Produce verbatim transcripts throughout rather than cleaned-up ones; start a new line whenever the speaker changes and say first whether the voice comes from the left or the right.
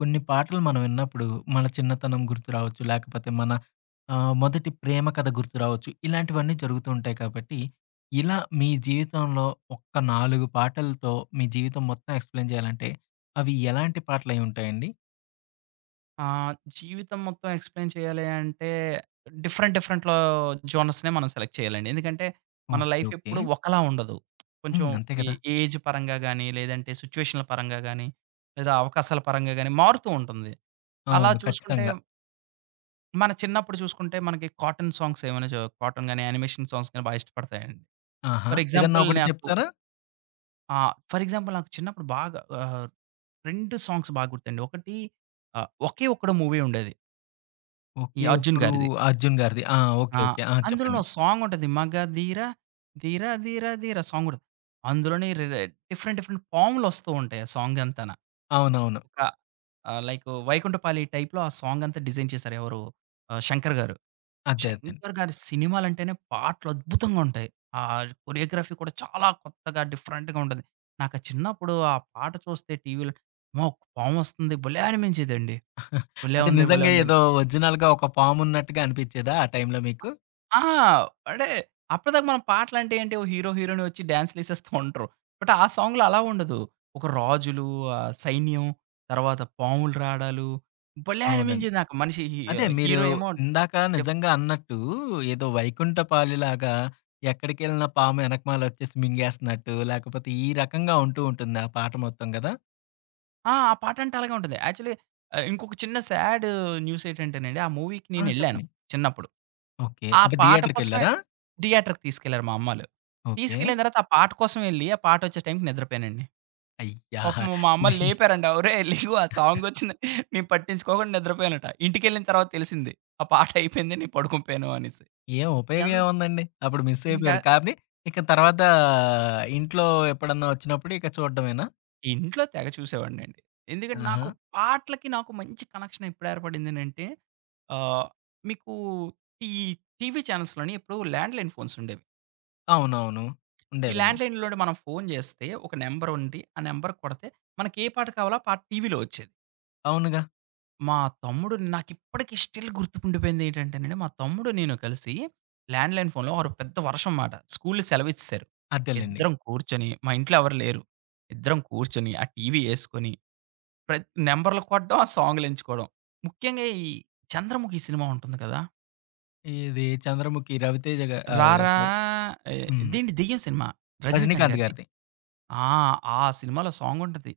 left: కొన్ని పాటలు మనం విన్నప్పుడు మన చిన్నతనం గుర్తు రావచ్చు, లేకపోతే మన ఆహ్, మొదటి ప్రేమ కథ గుర్తు రావచ్చు. ఇలాంటివన్నీ జరుగుతూ ఉంటాయి కాబట్టి, ఇలా మీ జీవితంలో ఒక్క నాలుగు పాటలతో మీ జీవితం మొత్తం ఎక్స్‌ప్లేన్ జేయాలంటే అవి ఎలాంటి పాటలైయుంటాయండి?
right: ఆహ్, జీవితం మొత్తం ఎక్స్‌ప్లేన్ చేయాలి అంటే, డిఫరెంట్ డిఫరెంట్‌లో జోనర్స్‌నే మనం సెలెక్ట్ చేయాలండి. ఎందుకంటే
left: ఓకే.
right: మన లైఫ్
left: ఓకే.
right: ఎప్పుడు ఒకలా ఉండదు. కొంచెం
left: హ్మ్. అంతే
right: ఏ
left: గదా!
right: ఏజ్ పరంగా గాని, లేదంటే సిచ్యుయేషన్‌ల పరంగా గాని, లేదా అవకాశాల పరంగా గాని, మారుతూ ఉంటుంది. అలా
left: అవును.
right: చూసుకుంటే
left: ఖచ్చితంగా.
right: మన చిన్నప్పుడు చూసుకుంటే మనకి కాటన్ సాంగ్స్ ఏమైనా చ కాటన్ గాని యానిమేషన్ సాంగ్స్ గాని బాగా ఇష్టపడతాయండి.
left: ఆహా!
right: ఫర్
left: ఏదన్నా
right: ఎగ్జాంపుల్
left: ఒకటి
right: నాకు
left: చెప్తారా?
right: ఆ! ఫర్ ఎగ్జాంపుల్ నాకు చిన్నప్పుడు బాగా ఆహ్, రెండు సాంగ్స్ బాగా గుర్తుండి. ఒకటి ఆ 'ఒకే ఒక్కడు' మూవీ ఉండేది. ఈ
left: 'ఒకే
right: 'అర్జున్'
left: ఒక్కడు'
right: గారిది.
left: 'అర్జున్' గారిది ఆ! ఓకే.
right: ఆ!
left: ఓకే. ఆ!
right: అందులోను
left: చెప్పండి.
right: ఓ సాంగుంటది మగధీర ధీర ధీర ధీర సాంగుంటది. అందులోనే రే డిఫరెంట్ డిఫరెంట్ పాములొస్తూ ఉంటాయి ఆ సాంగ్ అంతాన.
left: అవునవును.
right: ఆహ్, లైకు వైకుంఠపాళీ టైప్‌లో ఆ సాంగంతా డిజైన్ చేశారు. ఎవరు ఆ 'శంకర్' గారు.
left: అదే. అదే.
right: 'శంకర్' గారి సినిమాలంటేనే పాటలద్భుతంగా ఉంటాయి. ఆ కొరియోగ్రఫీ కూడా చాలా కొత్తగా డిఫరెంట్‌గా ఉంటది. నాకా చిన్నప్పుడు ఆ పాట చూస్తే టీవీలో అమ్మో! పామొస్తంది భలే అనిపించేదండి. భలే
left: అంటే
right: ఉందే! భలే
left: నిజంగా
right: ఉందని.
left: ఏదో ఒ‌ర్జి‌నల్‌గా ఒక పామున్నట్టుగా అనిపిచ్చేదా ఆ టైంలో మీకు?
right: ఆ! అంటే అప్పటిదాకా మనం పాటలంటే ఏంటి ఓ హీరో హీరోయిన్ ఒచ్చి డాన్స్‌లేసేస్తా ఉంటరు. బట్ ఆ సాంగ్‌లో అలా ఉండదు. ఒక రాజులు, ఆ సైన్యం తరువాత పాములు రాడాలు భలే
left: అవునండి.
right: అనిపించేది నాకు మనిషి హీ
left: అదే మీరు
right: హీరో ఏమో
left: ఇందాక
right: డి
left: నిజంగా అన్నట్టు ఏదో వైకుంఠపాళీలాగా, ఎక్కడికెళ్ళిన పాము ఎనకమాల ఒచ్చేసి మింగేస్తన్నట్టు, లేకపోతే ఈ రకంగా ఉంటూ ఉంటుందా! ఆ పాట మొత్తం గదా!
right: ఆ! ఆ పాటంటే అలాగే ఉంటది. యాక్చువల్లీ అయ్ ఇంకొక చిన్న సాడు న్యూసేంటంటేనండి, ఆ మూవీకి
left: ఆ!
right: నేనెళ్ళాను
left: చెప్పండి.
right: చిన్నప్పుడు.
left: ఓకే.
right: ఆ
left: అంటే,
right: పాట కోసమే
left: థియేటర్‌కెళ్లారా?
right: థియేటర్‌కి తీసుకెళ్లారు మా అమ్మళ్ళు. తీసుకెళ్ళిన
left: ఓకే.
right: తర్వాత ఆ పాట కోసం ఎళ్లి, ఆ పాటొచ్చే టైంకి నిద్రపోయానండి.
left: అయ్యా!
right: పాపం మా అమ్మళ్ళు లేపారంట, "ఒరేయ్! లెగు ఆ సాంగొచ్చింది" నేను పట్టించుకోకుండా నిద్రపోయానంట. ఇంటికెళ్ళిన తర్వాత తెలిసింది. ఆ పాటైపోయింది నేను పడుకునిపోయాను అనేసి.
left: ఏం
right: ఎం
left: ఉపయోగం ఏముందండి? అప్పుడు
right: ఇంకా
left: మిసైపోయారు కానీ, ఇక తర్వాత ఇంట్లో ఎప్పుడన్నా వచ్చినప్పుడు ఇక చూడ్డమేనా?
right: ఇంట్లో తెగ చూసేవాడినండి. ఎందుకంటే,
left: ఆహా!
right: నాకు పాట్లకి నాకు మంచి కనెక్షనెప్పుడేర్పడిందనంటే ఆహ్, మీకు ఈ టీవీ చానెల్స్‌లోని ఇప్పుడు ల్యాండ్‌లైన్ ఫోన్సుండేవి.
left: అవునవును.
right: ఈ
left: ఉండేవండి.
right: ల్యాండ్‌లైన్‌లో నుండి మనం ఫోను చేస్తే ఒక నంబరుండి, ఆ నంబర్‌కి కొడతే, మనకే పాట కావాలో ఆ పాట టీవీలో వచ్చేది.
left: అవునుగా!
right: మా తమ్ముడు నాకు ఇప్పటికి స్టిల్ గుర్తుండిపోయిందేంటంటే మా తమ్ముడు, నేను కలిసి ల్యాండ్‌లైన్ ఫోనులో ఆ రోజు పెద్ద వర్షం అన్నమాట, స్కూళ్ళు సెలవిచ్చేశారు.
left: అదేలెండి.
right: ఇద్దరం కూర్చొని మా ఇంట్లో ఎవరు లేరు ఇద్దరం కూర్చొని ఆ టీవీ ఏసుకొని, ప్రత్ నంబర్లు కొట్టడం ఆ సాంగులెంచుకోడం ముఖ్యంగా ఈ 'చంద్రముఖి' సినిమా ఉంటుంది కదా!
left: ఇది 'చంద్రముఖి' 'రవితేజ' గా ఆహ్, స
right: రారా ఆహ్,
left: హ్మ్.
right: ఇదెండి దెయ్యం సినిమా 'రజినీకాంత్'
left: 'రజినీకాంత్'
right: గారిది.
left: గారిది.
right: ఆ! ఆ సినిమాలో సాంగుంటది.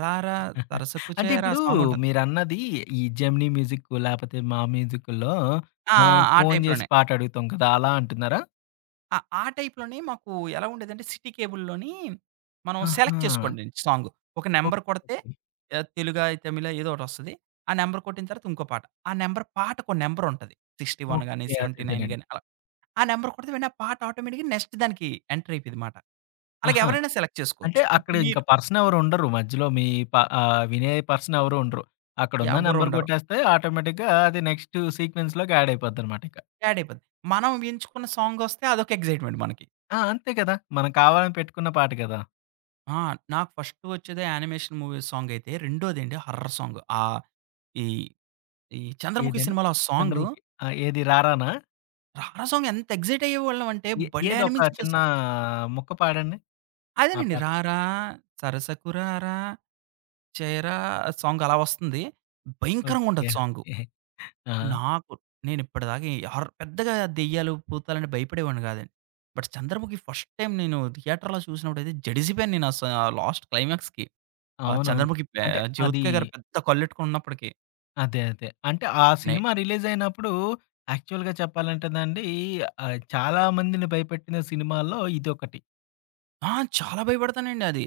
right: 'రారా సరసకు
left: అంటే,
right: చేరా'
left: ఇప్పుడు
right: సాంగుంటది.
left: మీరన్నది, ఈ జెమినీ మ్యూజిక్కు లేకపోతే మా మ్యూజిక్కుల్లో
right: ఆ!
left: మనం
right: ఆ! ఆ
left: ఫోన్ జేసి
right: టైప్‌లోనే.
left: పాటడుగుతాం కదా! అలా అంటున్నారా?
right: ఆహ్, ఆ టైప్‌లోనే. మాకు ఎలాగుండేదంటే, సిటీ కేబుల్లోని మనం సెలెక్ట్
left: ఆహా!
right: చేసుకోండండి, సాంగు ఒక నంబర్ కొడితే ఆహ్, తెలుగా? తమిళా? ఏదోకటొస్తది. ఆ నంబర్ కొట్టిన తరువాత ఇంకో పాట, ఆ నంబర్ పాటకో నంబరుంటది. సిక్స్టీ వన్ గాని,
left: ఓకె. అదే,
right: సెవెంటీ నైన్
left: అదేనండి
right: గాని అలా. ఆ నంబర్ కొడితే ఆ పాట ఆటోమేటిక్‌గా, నెక్స్ట్ దానికి ఎంటర్ అయిపోయిందిమాట. అలాగ
left: ఆహా!
right: ఎవరైనా సెలెక్ట్
left: అంటే,
right: చేసుకోవచ్చు.
left: అక్కడ
right: ఇప్పుడు
left: ఇంక
right: మీరు
left: పర్సన్ ఎవరు ఉండరు మధ్యలో మీ ప ఆహ్, వినే పర్సన్ ఎవరు ఉండరు, అక్కడున్న
right: ఎవ్వరు
left: నంబర్
right: ఉండరు.
left: కొట్టేస్తే ఆటోమేటిక్‌గా అది నెక్స్ట్ సీక్వెన్స్‌లోకి యాడ్ అయిపోద్దనమాట ఇక.
right: యాడ్ అయిపోద్ది. మనం ఎంచుకున్న సాంగొస్తే, అదొక ఎక్సైట్మెంట్ మనకి.
left: ఆ! అంతే కద! మనం కావాలని పెట్టుకున్న పాట కదా!
right: ఆ! నాకు ఫస్ట్ వచ్చేదే యానిమేషన్ మూవీ సాంగైతే, రెండోదేంటి హారర్ సాంగు. ఆహ్, ఈ ఈ 'చంద్రముఖి'
left: ఏదండి?
right: సినిమాలో ఆ సాంగు.
left: 'చంద్రముఖి' ఆ! ఏది రారానా?
right: రారా సాంగ్ ఎంత ఎక్సైటయ్యేవాళ్ళం అంటే,
left: ఏ
right: భలే
left: ఏదోక
right: అనిపించేదా
left: చిన్నా
right: సాం
left: ముక్క పాడండి. ఆ
right: అదేనండి,
left: పాట.
right: రారా సరసకు రారా, చేరా సాంగ్ అలా వస్తుంది.
left: ఓకె,
right: భయంకరంగుంటది సాంగు.
left: ఓకె. ఆ!
right: నాకు, నేనిప్పటిదాక ఈ హార్రర్ పెద్దగా దెయ్యాలు, భూతాలంటే భయపడేవాడిని గాదండి. బట్ 'చంద్రముఖి' ఫస్ట్ టైమ్ నేను థియేటర్‌లో చూసినప్పుడైతే జడిసిపోయాను నేనస లాస్ట్ క్లైమాక్స్‌కి. ఆ
left: అవునవును.
right: 'చంద్రముఖి' పె
left: అంటే, అదీ
right: 'జ్యోతిక' గారు పెద్ద కళ్ళెట్టుకొనున్నప్పడికి.
left: అదే అదే అంటే ఆ
right: నే
left: సినిమా రిలీజయినప్పుడు యాక్చువల్‌గా చెప్పాలంటే నండి ఆహ్ చాలా మందిని భయపెట్టిన సినిమాలలో ఇదొకటి.
right: ఆ! చాలా భయపడతానండి అది.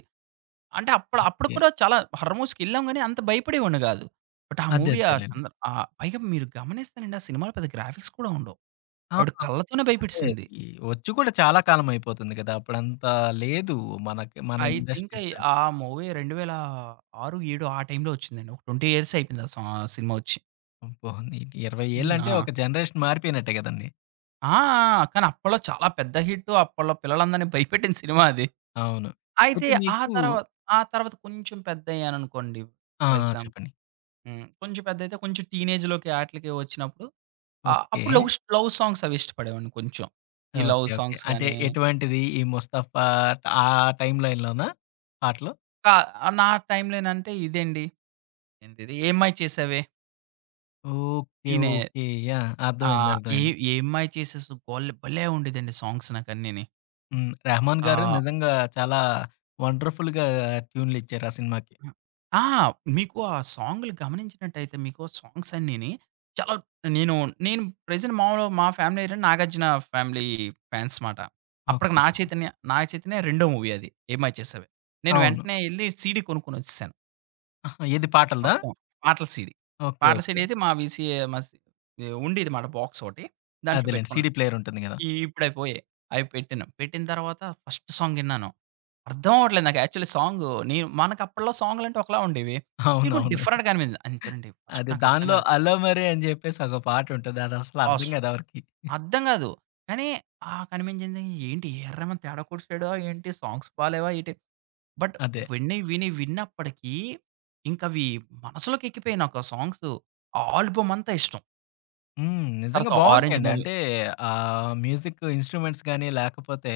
right: అంటే అప్పుడు అప్పుడు
left: [unintelligible]
right: కూడా చాలా హారర్స్‌కి"ఎళ్ళాం గాని అంత భయపడేవొడిని గాదు. బట్ ఆ
left: అదే
right: మూవీ ఆ
left: అదేలేండి.
right: సంద ఆహ్, పైగా మీరు గమనిస్తేనండి ఆ సినిమాలో పెద్ద గ్రాఫిక్స్ కూడా ఉండవు.
left: ఆ!
right: ఆవిడ కళ్ళతోనే
left: అదే.
right: భయపెట్టేసింది.
left: ఈ ఒచ్చి కూడా చాలా కాలమైయిపోతుంది గదా! అప్పుడంత లేదు మనకి. మన
right: ఐ థింక్ ఐ
left: ఇండస్ట్రీస్
right: ఆహ్, మూవీ రెండు వేల ఆరు ఏడూ ఆ టైంలో ఒచ్చిందండి. ఒక ట్వెంటీ ఇయర్స్ అయిపోయింది ఆ సా సినిమా ఒచ్చి.
left: అబ్బో ని ఇరవై
right: హ్మ్.
left: ఏళ్ళంటే
right: ఆ!
left: ఒక జనరేషన్ మారిపోయినట్టే గదండీ.
right: ఆ! ఆ! కానీ అప్పట్లో చాలా పెద్ద హిట్టు అప్పట్లో పిల్లలందరిని భయపెట్టిన సినిమా అది.
left: అవును.
right: అయితే
left: అయితే
right: ఆ
left: మీకు
right: తరువాత, ఆ తరువాత కొంచెం పెద్దయ్యాను అనుకోండి
left: ఆ!
right: ఫర్
left: ఆ!
right: ఎగ్జాంపుల్
left: చెప్పండి.
right: హ్మ్. కొంచెం పెద్దైతే కొంచెం టీనేజ్‌లోకి ఆటిలకి ఒచ్చినప్పుడు ఆ
left: ఓకే.
right: అప్పుడు లవ్స్ లవ్ సాంగ్స్ అవి ఇష్టపడేవాడిని కొంచెం. ఈ లవ్
left: ఓకే ఓకే.
right: సాంగ్స్
left: అంటే
right: గాని
left: ఎటువంటిది ఈ 'ముస్తఫా' ఆ టైం లైన్ లోనా? పాటలు.
right: టా ఆహ్, నా టైంలో ఎనంటే ఇదండి, ఏంటిది? 'ఏం మాయ చేసావే.'
left: ఓకె,
right: ఈనే
left: ఓకె. యాహ్! యాహ్! అర్థమైంది,
right: ఆహ్, ఏ
left: అర్థమైంది.
right: ఏ 'ఏమ్మాయ చేసేసావు' బొల్లో భలే ఉండేదండి సాంగ్స్ నాకన్నిని.
left: హ్మ్, 'రెహమాన్' గారు
right: ఆహ్!
left: నిజంగా చాలా వండర్ఫుల్‌గా ట్యూన్లిచ్చారు ఆ సినిమాకి.
right: ఆ! మీకు ఆ సాంగులు గమనించినట్టయితే మీకు సాంగ్సన్నీని, చాల నేను నేను ప్రెజెంట్ మామూలుగా మా ఫ్యామిలీ ఏంటంటే, 'నాగార్జున' ఫ్యామిలీ ఫాన్స్ మాట. అప్పటికి
left: ఓకె.
right: 'నాగ చైతన్య-' 'నాగ చైతన్య' రెండో మూవీ అది ఏం మాయ చేసావే. నేను
left: అవును.
right: వెంటనే ఎళ్లి, సీడీ కొనుక్కొనొచ్చేసా.
left: అహా! ఏది పాటలదా?
right: మొత్తం. పాటల సీడీ.
left: ఓకె.
right: పాటల సీడీ
left: ఓకె.
right: అయితే మా వీసీ ఏమసి ఏహ్, ఉండేదిమాట బాక్స్ ఓటి దాంట్లో
left: అదేలెండి సీడీ సీడీ
right: పెట్టుకున్నాను.
left: ప్లేయరుంటుంది గదా.
right: ఈ ఇప్పుడు అయి పోయాయి. అవి పెట్టాను. పెట్టిన తరువాత ఫస్ట్ ఫస్ట్ సాంగిన్నాను. అర్థం అవ్వట్లేదు నాకు యాక్చువల్లి సాంగు మనకప్పట్లో సాంగులంటే ఒకలా ఉండేవి. ఇవి కొంచం
left: అవునవును.
right: డిఫరెంట్‌గా అనిపింది. అంతెనండి, ఫస్ట్
left: అదె.
right: నాకర్థం
left: దానిలో
right: గాలేదు.
left: 'అలోమరె' అని జెప్పేసి ఒక పాటటుంది. అది అసలు
right: ఓస్
left: అర్థం గాదు ఎవరికి.
right: అర్థం గాదు. కానీ ఆ కనిపించింది ఏంటి? 'ఏఆర్ రెహమాన్' తేడా కొట్టేసాడు ఆహ్, ఏంటి సాంగ్స్ బాలేవా ఏటి? బట్
left: అదే.
right: విన్ని, విని, విన్నప్పడికీ ఇంకవి మనసులోకెక్కిపేయి నాకు ఆ సాంగ్సు. ఆల్బమంతా ఇష్టం.
left: హ్మ్. నిజంగా
right: తరవాత 'ఆరెంజ్'
left: బావుంటాయండి.
right: మూవీ.
left: అంటే ఆ మ్యూజిక్ ఇన్‌స్ట్రుమెంట్స్ గాని లేకపోతే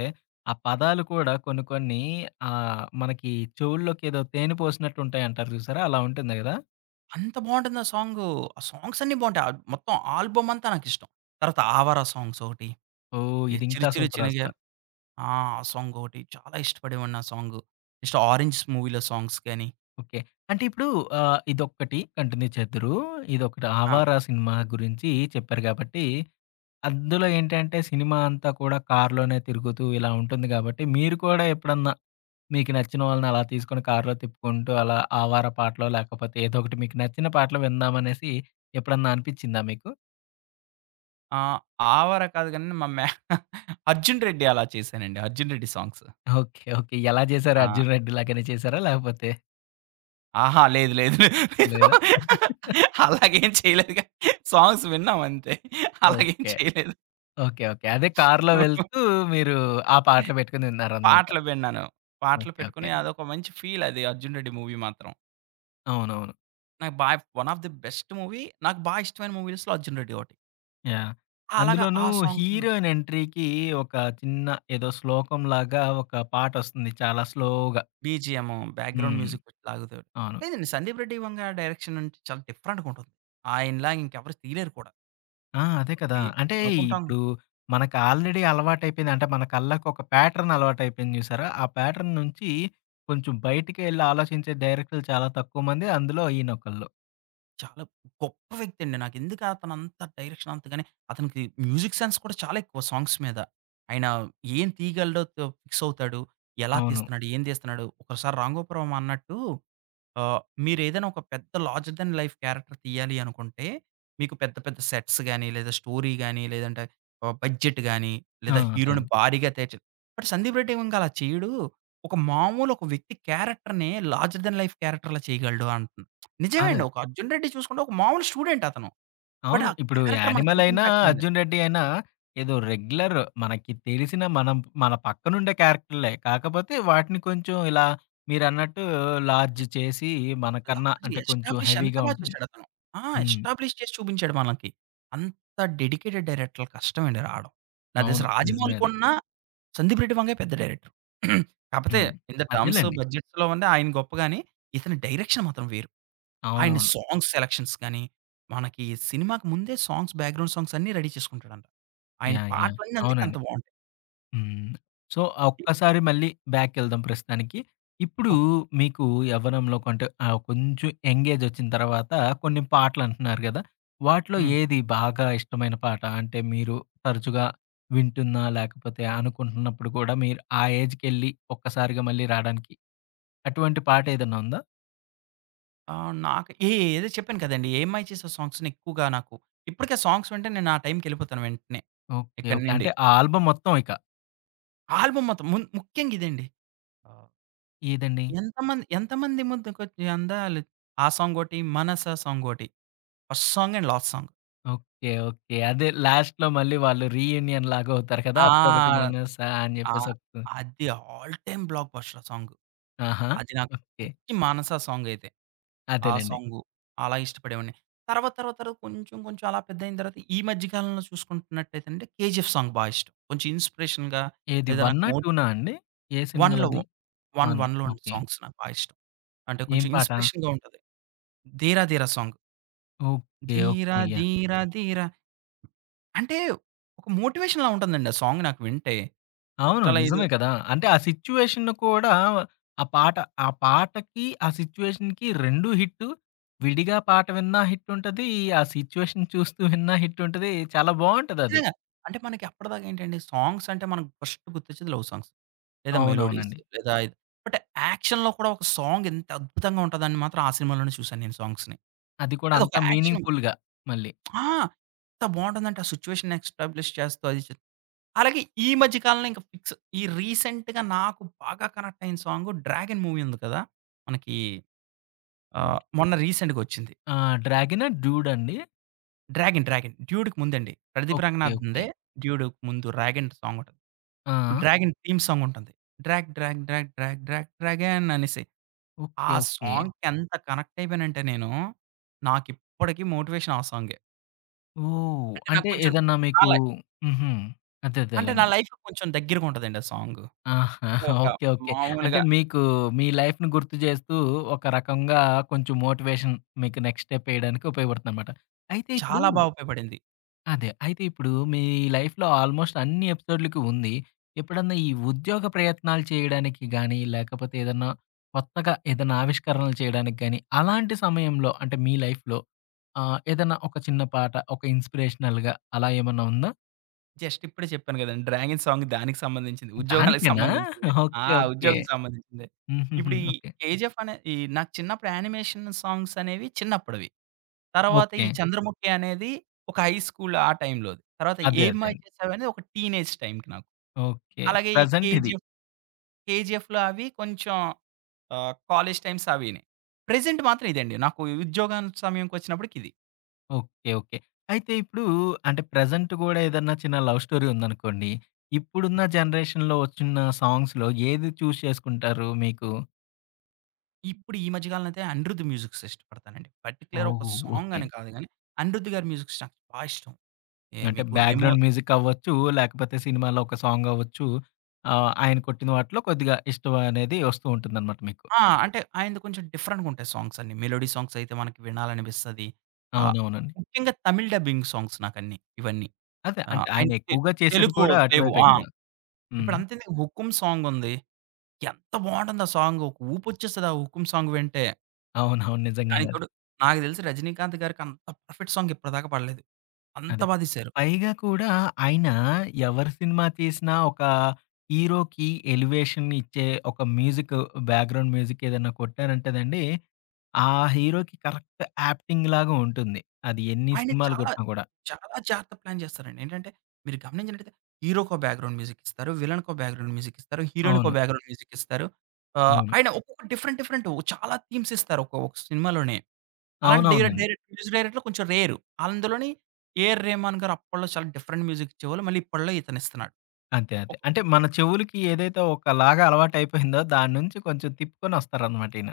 left: ఆ పదాలు కూడా కొన్ని కొన్ని ఆహ్, మనకి చెవుల్లోకి ఏదో తేనె పోసినట్టుంటాయంటారు చూసారా! అలా ఉంటుంది గదా!
right: అంత బావుంటుందా సాంగు. ఆ సాంగ్స్ అన్నీ బావుంటాయి. ఆహ్ మొత్తం ఆల్బమ్ అంతా నాకిష్టం. తరువాత 'ఆవారా' సాంగ్స్ ఒకటి
left: ఓహ్!
right: 'చిరు
left: ఇదింకా
right: చిరు
left: సూపర్
right: చినగ'
left: అసల.
right: ఆ! ఆ సాంగొటి చాలా ఇష్టపడేవాడిని ఆ సాంగు. నెక్స్ట్ 'ఆరెంజ్' మూవీ‌లో సాంగ్స్ గాని
left: ఓకే. అంటే ఇప్పుడు ఆహ్, ఇదొక్కటి కంటిన్యూ చేద్దురు. ఇదొకటి
right: ఆ!
left: 'ఆవార' సినిమా గురించి చెప్పారు కాబట్టి, అందులో ఏంటంటే సినిమా అంతా కూడా కార్లోనే తిరుగుతూ ఇలా ఉంటుంది గాబట్టి, మీరు కూడా ఎప్పుడన్నా మీకు నచ్చిన వాళ్ళని అలా తీసుకొని కార్లో తిప్పుకుంటూ అలా 'ఆవారా' పాటలో, లేకపోతే ఏదో ఒకటి మీకు నచ్చిన పాటలు విందాం అనేసి ఎప్పుడన్నా అనిపిచ్చిందా మీకు?
right: ఆ! ఆవారా కాదు కానీ మా మ్యా అర్జున్ రెడ్డి అలా చేసానండి. Arjun Reddy songs.
left: Okay. Okay. ఎలా జేసారు?
right: ఆ!
left: 'అర్జున్ రెడ్డి' లాగానే చేసారా లేకపోతే
right: ఆహా! లేదు, లేదు.
left: లేదా?
right: అలాగేం చేయలేదుగా సాంగ్స్ విన్నాం అంతే. అలాగేం
left: ఓకే.
right: చేయలేదు.
left: ఓకే. ఓకే. అదే కార్లో వెళ్తూ మీరు ఆ పాటలు పెట్టుకొని ఇన్నారన్నమాట.
right: పాటలు విన్నాను. పాటలు
left: ఓకే, ఓకే.
right: పెట్టుకొని అదొక మంచి ఫీల్ అది 'అర్జున్ రెడ్డి' మూవీ మాత్రం.
left: అవునవును.
right: నాకు బా one of the best movie నాకు బాగా ఇష్టమైన మూవీస్‌లో 'అర్జున్ రెడ్డి' ఒకటి.
left: యాహ్!
right: ఆ! అలాగా
left: అందులోనూ
right: ఆ సాంగ్స్ అనొ
left: హీరోయిన్ ఎంట్రీకి ఒక చిన్న ఏదో శ్లోకం లాగా ఒక పాటొస్తుంది చాలా స్లో‌గా.
right: బీజీఎము బ్యాక్‌గ్రౌండ్
left: హ్మ్.
right: మ్యూజిక్ పెట్టి లాగుతాడు.
left: అవును.
right: లేదండి 'సందీప్ రెడ్డి వంగా' డైరెక్షనంటే చాలా డిఫరెంట్‌గుంటుంది. ఆయనలాగా ఇంకెవరు తీయలేరు కూడా.
left: ఆ! అదే కదా!
right: ఈ
left: అంటే
right: అనుకుంటాం
left: ఇప్పుడు మనకి ఆల్‌రెడి అలవాటయిపోయిన అంటే మన కళ్ళకు ఒక ప్యాటర్న్ అలవాటయిపోయింది జూసారా, ఆ ప్యాటర్న్ నుంచి కొంచెం బయటికెళ్లి ఆలోచించే డైరెక్టర్లు చాలా తక్కువ మంది అందులో ఈయనొకళ్ళు.
right: చాలా గొప్ప వ్యక్తండి నాకెందుకతను అంత డైరెక్షన్ అంతగానే అతనికి మ్యూజిక్ సెన్స్ కూడా చాలా ఎక్కువ సాంగ్స్ మీద. ఆయన ఏం తీయగలడో తొ ఫిక్సవుతాడు, ఎలా
left: అవును.
right: తీస్తున్నాడు, ఏం తీస్తున్నాడు, ఒకోసారి 'రాంగోపాల్ వర్మ' అన్నట్టు ఆ మీరేదైనా ఒక పెద్ద లార్జర్ థాన్ లైఫ్ క్యారెక్టర్ తీయాలి అనుకుంటే, మీకు పెద్ద, పెద్ద సెట్స్ గాని, లేదా స్టోరీ గాని, లేదంటే ఆ బడ్జెట్ గాని,
left: ఆ!
right: లేదా
left: అదే
right: హీరో‌ని
left: అండి.
right: భారీగా తెర్చు మరి 'సందీప్ రెడ్డి వంగ' అలా చేయ్యడు. ఒక మామూలు ఒక వ్యక్తి క్యారెక్టర్‌ని లార్జర్ థాన్ లైఫ్ క్యారెక్టర్‌లా చేయగలడు అంటున్ నిజమే అండి
left: అదే.
right: ఒక 'అర్జున్ రెడ్డి' చూసుకుంటే, ఒక మామూలు స్టూడెంటతను. బట్,
left: అవును.
right: ఆ
left: ఇప్పుడు
right: క్యారెక్టర్
left: 'యానిమల్'
right: మనకెంత
left: అయినా
right: ఇంపాక్టయింది.
left: 'అర్జున్ రెడ్డి' అయినా ఏదో రెగ్యులర్ మనకి తెలిసిన మనం మన పక్కనుండే క్యారెక్టర్‌లే కాకపోతే వాటిని కొంచెం ఇలా మీరన్నట్టు లార్జ్
right: యాహ్!
left: చేసి, మనకన్నా
right: లార్జ్
left: అంటే కొంచెం
right: ఎస్టాబ్‌లిష్ ఎంత
left: హెవీ‌గా
right: బాగా
left: ఉంటుంది.
right: చూసాడతను. ఆ!
left: హ్మ్.
right: ఎస్టాబ్‌లిష్ చేసి చూపించాడు మనకి. అంత డెడికేటెడ్ డైరెక్టర్‌లు కష్టమండి రాడం. నాకు తెలిసి
left: అవును. నిజమే
right: 'రాజమౌళి'
left: అది.
right: కున్న 'సందీప్ రెడ్డి వంగ' పెద్ద డైరెక్టర్. కాకపోతే,
left: హ్మ్.
right: ఇన్ ద టర్మ్‌స్
left: అదేలెండి.
right: బడ్జెట్‌లో ఉండే ఆయన గొప్పగాని. ఇతని డైరెక్షన్ మాత్రం వేరు. ఆయన
left: అవునవును.
right: సాంగ్స్ సెలక్షన్స్ గానీ, మనకి సినిమాకి ముందే సాంగ్స్ బ్యాక్‌గ్రౌండ్ సాంగ్సన్ని రడీ చేసుకుంటాడంట. ఆయన
left: యాహ్! యాహ్!
right: పాటలన్నీ అందుకే
left: అవునండి.
right: అంత బావుంటాయి.
left: హ్మ్. సో, ఆ
right: [unintelligible]
left: ఒక్కసారి మళ్ళీ బ్యాకెళ్దాం ప్రస్తుతానికి. ఇప్పుడు
right: ఓకే.
left: మీకు యవ్వనంలో కంటే, ఆహ్, కొంచెం యంగేజొచ్చిన తర్వాత, కొన్ని పాటలు అంటున్నారు గదా! వాటిలో
right: హ్మ్.
left: ఏది బాగా ఇష్టమైన పాట? అంటే, మీరు తరచుగా వింటున్నా, లేకపోతే అనుకుంటున్నప్పుడు కూడా మీరు ఆ ఏజ్‌‌కెళ్లి ఒక్కసారిగా మళ్ళీ రాడానికి. అటువంటి పాట ఏదన్నా ఉందా?
right: ఆ! నాకు ఏ ఏదో చెప్పాను కదండీ. 'ఏం మాయ చేసావే' సాంగ్స్‌ని ఎక్కువగా నాకు ఇప్పటికి ఆ సాంగ్స్ వింటే నేను ఆ టైమ్‌కెళ్ళిపోతాను వెంటనే,
left: ఓకే.
right: ఇక్కడి
left: ఓకే.
right: నుండి.
left: అంటే, ఆ ఆల్బమ్ మొత్తం ఇక
right: ఆల్బమ్ మొత్తం మున్ ముఖ్యంగా ఇదండి. ఆహ్,
left: ఏదండి?
right: ఎంతమంది, ఎంతమంది ముద్దకొచ్చి అందాలు ఆ సాంగొటి, మనసా సాంగొటి. First song and last song.
left: Okay. Okay. అదే లాస్ట్‌లో మళ్ళీ వాళ్ళు రీయూనియన్ లాగవుతారు కదా!
right: ఆ!
left: అప్పుడొకటి మనసా అని చెప్పేసి
right: ఆహ్,
left: ఒక
right: అది ఆల్ టైమ్ బ్లాక్ బస్టర్ ఆ సాంగు.
left: ఆహా!
right: అది నాకు
left: ఓకే.
right: పిచ్చి మానసా సాంగ్ అయితే. ఆ
left: అదేలెండి.
right: సాంగు అలా ఇష్టపడేవాడ్ని. తర్వాత తర్వాత తర్వాత కొంచెం కొంచెం అలా పెద్దయిన తరువాత ఈ మధ్య కాలంలో చూసుకుంటున్నట్టయితే అంటే 'కేజీఎఫ్' సాంగ్ బా ఇష్టం. కొంచెం ఇన్స్‌పిరేషన్‌గా
left: ఏది
right: లేదా నాకు
left: వన్నా,
right: మో
left: టు నా అండి? ఏ సినిమా
right: 'వన్‌లో'
left: లోది?
right: 'వన్'
left: 'వన్'
right: 'వన్‌లో' అండి
left: ఓకే.
right: సాంగ్స్ నాకు బాగా ఇష్టం. అంటే,
left: ఏం
right: కొంచెం
left: పాట?
right: ఇన్స్‌పిరేషన్‌గా ఉంటది. 'Dheera Dheera' song.
left: Okay, okay.
right: Dheera
left: yeah!
right: Dheera Dheera అంటే ఒక మోటివేషన్‌లా ఉంటుందండి ఆ సాంగ్ నాకు వింటే.
left: అవును.
right: చాలా ఏదో
left: నిజమే గదా! అంటే ఆ సిచ్యుయేషను కూడా ఆ పాట, ఆ పాటకి ఆ సిచ్యుయేషన్‌కి రెండు హిట్టు. విడిగా పాట విన్నా హిట్టుంటది. ఆ సిచ్యుయేషన్ చూస్తూ విన్నా హిట్టుంటది. చాలా బావుంటదది.
right: ఖచ్చితంగా. అంటే మనకి అప్పటిదాకా ఏంటండి సాంగ్స్ అంటే మనకి ఫస్ట్ గుర్తొచ్చేది లవ్ సాంగ్స్. లేదా మెలోడీస్,
left: అవునవునండి.
right: లేదా బట్ యాక్షన్‌లో కూడా ఒక సాంగ్ ఇంత అద్భుతంగా ఉంటదని మాత్రం ఆ సినిమాలోనే చూశాను నేను సాంగ్స్‌ని.
left: అది కూడా అంత
right: అదొక
left: మీనింగ్
right: యాక్షను.
left: ఫుల్‌గా మళ్ళీ.
right: ఆ! ఎంత బావుంటందంటే ఆ సిచ్యుయేషన్ ఎస్టాబ్‌లిష్ చేస్తా అది అలాగే ఈ మధ్య కాలంలో ఇంకా ఫిక్స్ ఈ రీసెంట్‌గా నాకు బాగా కనెక్టయిన సాంగ్ 'డ్రాగన్' మూవీ ఉంది కదా! మనకి
left: హ్మ్.
right: ఆహ్, మొన్న రీసెంట్‌గొచ్చింది.
left: ఆ! 'డ్రాగను,' 'డ్యూడ్' అండి?
right: 'డ్రాగన్' 'డ్రాగన్' 'డ్యూడ్‌కి' ముందండి. Pradeep
left: okay okay.
right: రంగనాథన్‌దే 'డ్యూడ్‌'క' ముందు 'డ్రాగన్' సాంగుంటది.
left: ఆ!
right: 'డ్రాగన్' థీమ్ సాంగుంటుంది. 'Drag drag drag drag drag dragon' అనేసి. ఆ
left: ఓకే ఓకే.
right: సాంగ్‌కి ఎంత కనెక్టయిపోయానంటే నేను, నాకిప్పటికి మోటివేషన్ ఆ సాంగే.
left: ఓహ్!
right: అంటే నాకు
left: అంటే
right: కొంచెం
left: ఏదన్నా మీకు
right: రాలే.
left: హుహు. అదే.
right: అంటే నా
left: అదేలేండి.
right: లైఫ్‌లో కొంచెం దెగ్గరగుంటదండి ఆ సాంగు.
left: ఆహా!
right: అంటే ఒక
left: ఓకే. ఓకే. అంటే
right: మాములుగా
left: మీకు మీ లైఫ్‌ని గుర్తు జేస్తూ ఒక రకంగా కొంచెం మోటివేషన్ మీకు నెక్స్ట్ స్టెప్ ఏయడానికి ఉపయోగపడుతుందనమాట. అయితే ఇప్పుడు
right: చాలా బాగా ఉపయోగపడింది.
left: అదే అయితే ఇప్పుడు మీ లైఫ్‌లో ఆల్‌మోస్ట్ అన్ని ఎపిసోడులకి ఉంది. ఎప్పుడన్నా ఈ ఉద్యోగ ప్రయత్నాలు చేయడానికి గాని, లేకపోతే ఏదన్నా కొత్తగా ఏదన్నా ఆవిష్కరణలు చేయడానికి గాని, అలాంటి సమయంలో అంటే మీ లైఫ్‌లో ఆహ్, ఏదన్నా ఒక చిన్న పాట ఒక ఇన్స్‌పిరేషనల్‌గా అలా ఏమన్నా ఉందా?
right: జస్ట్ ఇప్పుడే జెప్పాను గదండి! 'డ్రాగన్' సాంగ్ దానికి సంబంధించింది. ఉద్యోగాలకి
left: దానికేనా?
right: సంబంధించిందే. ఆ!
left: Okay okay.
right: ఉద్యోగానికి సంబంధించిందే.
left: హుహుహు.
right: ఇప్పుడు ఈ
left: ఓకే.
right: 'కెజీఎఫ్' అనే ఈ నాకు చిన్నప్పుడు యానిమేషన్ సాంగ్స్ అనేవి చిన్నప్పడవి, తరువాత ఈ
left: ఓకే.
right: చంద్రముఖి అనేది ఒక హై స్కూల్ ఆ టైంలోది. తరువాత
left: అదే
right: 'ఏం మాయ
left: అదేండి.
right: చేసావే' అనేది ఒక టీనేజ్ టైంకి నాకు.
left: ఓకే.
right: అలాగే ఈ
left: ప్రెజెంట్ ఇది.
right: 'కేజీఎఫ్', 'కేజీఎఫ్‌లో' అవి కొంచెం ఆహ్, కాలేజి టైమ్స్ అవీని. ప్రెజెంట్ మాత్రం ఇదండి. నాకు ఉద్యోగం సమయంకొచ్చినప్పటికి ఇది.
left: ఓకే. ఓకే. అయితే, ఇప్పుడు అంటే ప్రెజెంట్ గూడా ఏదన్నా చిన్న లవ్ స్టోరీ ఉందనుకోండి, ఇప్పుడున్న జనరేషన్‌లో వచ్చున్నా సాంగ్స్‌లో ఏది చూజ్ చేసుకుంటారు మీకు?
right: ఇప్పుడు ఈ మధ్య కాలంలో అయితే అనిరుద్ మ్యూజిక్స్ ఇష్టపడతానండి. పర్టిక్యులర్ ఒక
left: ఓహో!
right: Song
left: okay.
right: అని కాదు గానీ అనిరుద్ గారి మ్యూజిక్స్ నాకు బా ఇష్టం. యే
left: అంటే,
right: మీకు రెమో
left: బ్యాక్‌గ్రౌండ్ మ్యూజిక్ అవ్వచ్చు లేకపోతే, సినిమాలో ఒక సాంగ్ అవ్వచ్చు, ఆ! ఆయన కొట్టిన వాటిలో కొద్దిగా ఇష్టమనేది వస్తూ ఉంటుందనమాట మీకు.
right: ఆ! అంటే, ఆయనది కొంచెం డిఫరెంటుగుంటయి సాంగ్స్ అన్నీ. మెలోడీ సాంగ్స్ అయితే మనకి వినాలనిపిస్తది. ఆ!
left: అవునవునండి.
right: ముఖ్యంగా తమిళ్ డబ్బింగ్ సాంగ్స్ నాకన్నీ ఇవన్నీ.
left: అదే
right: ఆహ్,
left: అంటే, ఆయన
right: ఆయనకి
left: ఎక్కువగా చేసేది
right: తెలుగు
left: కూడా
right: లేవు.
left: అటువైపే
right: ఆ!
left: కదా! హ్మ్.
right: ఇప్పుడంతేందుకు 'హుకుమ్' సాంగుంది, ఎంత బావుంటుంది ఆ సాంగు ఒక ఊపొచ్చేస్తది ఆ 'హుకుమ్' సాంగ్ వింటే.
left: అవునవును. నిజంగానే
right: దానికి
left: అది.
right: తోడు, నాకు తెలిసి 'రజినీకాంత్' గారికి అంత పర్ఫెక్ట్ సాంగ్ ఇప్పటిదాకా పాడలేదు అంత
left: అదే
right: బా తీశారు.
left: పైగా కూడా ఆయన ఎవరు సినిమా తీసినా ఒక హీరోకి ఎలివేషన్ ఇచ్చే ఒక మ్యూజిక్ బ్యాక్‌గ్రౌండ్ మ్యూజిక్ ఏదైనా కొట్టారంటేనండి ఆ హీరోకి కరెక్ట్ యాప్టింగ్ లాగా ఉంటుంది అది ఎన్ని
right: ఆయన
left: సినిమాలు
right: చాలా
left: గొట్టినా గూడా.
right: చాలా జాగ్రత్తగా ప్లాన్ చేస్తారండి. ఏంటంటే, మీరు గమనించినట్టయితే హీరోకో బ్యాక్‌గ్రౌండ్ మ్యూజిక్ ఇస్తారు. విలన్‌కో బ్యాక్‌గ్రౌండ్ మ్యూజిక్ ఇస్తారు. హీరోయిన్‌‌కో
left: అవును.
right: బ్యాక్‌గ్రౌండ్ మ్యూజిక్ ఇస్తారు. ఆహ్,
left: అవును.
right: ఆయన ఒక్కొక్క డిఫరెంట్ డిఫరెంటు చాలా థీమ్స్ ఇస్తారు ఒక్కో ఒక సినిమాలోనే. అలాంటి డై
left: అవునవునండి.
right: డైరెక్ట్ మ్యూజిక్ డైరెక్టర్లు కొంచెం రేరు. అందులోని 'ఏఆర్ రెహమాన్' గారు అప్పట్లో చాలా డిఫరెంట్ మ్యూజిక్ ఇచ్చేవాళ్ళు మళ్ళీ ఇప్పట్లో ఇతనిస్తున్నాడు.
left: అంతే. అదే.
right: ఒక్
left: అంటే, మన చెవులుకి ఏదైతే ఒకలాగా అలవాటయిపోయిందో దాని నుంచి కొంచెం తిప్పుకోనొస్తారనమాట ఈయన.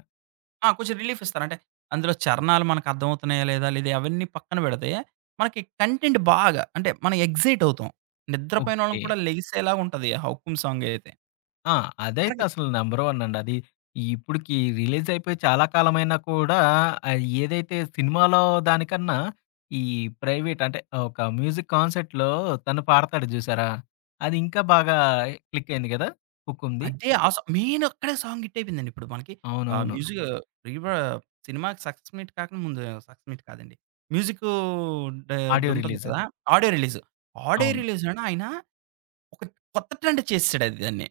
right: ఆ! కొంచెం రిలీఫిస్తారు. అంటే, అందులో చరణాలు మనకర్థమవుతున్నాయా లేదా? లేదా అవన్నీ పక్కన బెడితే మనకి కంటెంట్ బాగా. అంటే మనం ఎక్సైట్ అవుతాం. నిద్రపోయిన వాళ్ళని
left: ఓకే.
right: కూడా లెగిసేలా ఉంటది. ఆ 'హుకుమ్' సాంగ్ అయితే.
left: ఆ! అదైతే
right: మనకి
left: అసలు నంబర్ వన్ అండి. అది ఇప్పుడికీ రిలీజ్ అయిపోయి చాలా కాలం అయినా కూడా, ఆ ఏదైతే సినిమాలో దానికన్నా ఈ ప్రైవేట్ అంటే! ఒక మ్యూజిక్ కాన్సెర్ట్‌లో తను పాడతాడు జూసారా, అది ఇంకా బాగా క్లిక్ అయింది కదా! 'హుకుం'ది.
right: అదే ఆ సా మెయినక్కడే సాంగ్ హిట్టయిపోయిందండి. ఇప్పుడు మనకి ఆ
left: అవునవును. అ!
right: మ్యూజిక్ రీ‌ వా సినిమాకి సక్సెస్ మీట్ కాకుండా ముందు సక్సెస్ మీట్ కాదండి. మ్యూజిక్కూ డా
left: ఆడియో
right: అదుంటుండి
left: రిలీజు.
right: గదా! Audio release. ఆడియో
left: అవును.
right: రిలీజ్‌‌లోనే ఆయన ఒక కొత్త ట్రెండ్ చేసేసాడు అది దాన్ని.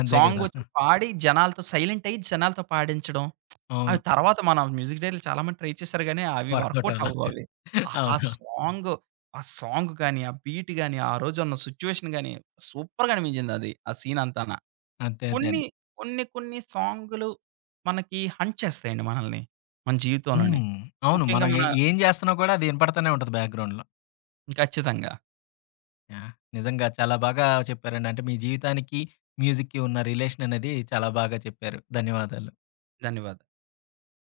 left: అంతే కదా!
right: సాంగొచ్చి పాడి జనాలతో సైలెంటయ్యి జనాలతో పాడించడం ఆ
left: అవును.
right: తరువాత మన మ్యూజిక్ డైరెక్ట్‌ర్లు చాలా మంది ట్రై చేసారు కానీ, అవి
left: వర్క‌వుట్ అవ్వలా.
right: వర్క‌వుటవ్వాలి. ఆహ్, ఆ
left: అవును.
right: సాంగు ఆ సాంగ్ గాని, ఆ బీట్ గాని, ఆరోజున్న సిచ్యుయేషన్ గాని, సూపర్‌గా అనిపించిందది. ఆ సీనంతానా.
left: అంతే. అదే
right: కొన్ని
left: అండి.
right: కొన్ని కొన్ని సాంగులు మనకి హంట్ చేస్తాయండి మనల్ని. మన జీవితంలోని.
left: హ్మ్. అవును.
right: ముఖ్యంగా
left: మనం
right: మన
left: ఏం, ఏం జేస్తన్నా కూడా అది ఇనపడుతూనే ఉంటది. బ్యాక్‌గ్రౌండ్‌లో
right: ఖచ్చితంగా.
left: యాహ్! నిజంగా చాలా బాగా చెప్పారండి అంటే. మీ జీవితానికి మ్యూజిక్‌కి ఉన్న రిలేషన్ అనేది చాలా బాగా చెప్పారు ధన్యవాదాలు.
right: ధన్యవాదాలు.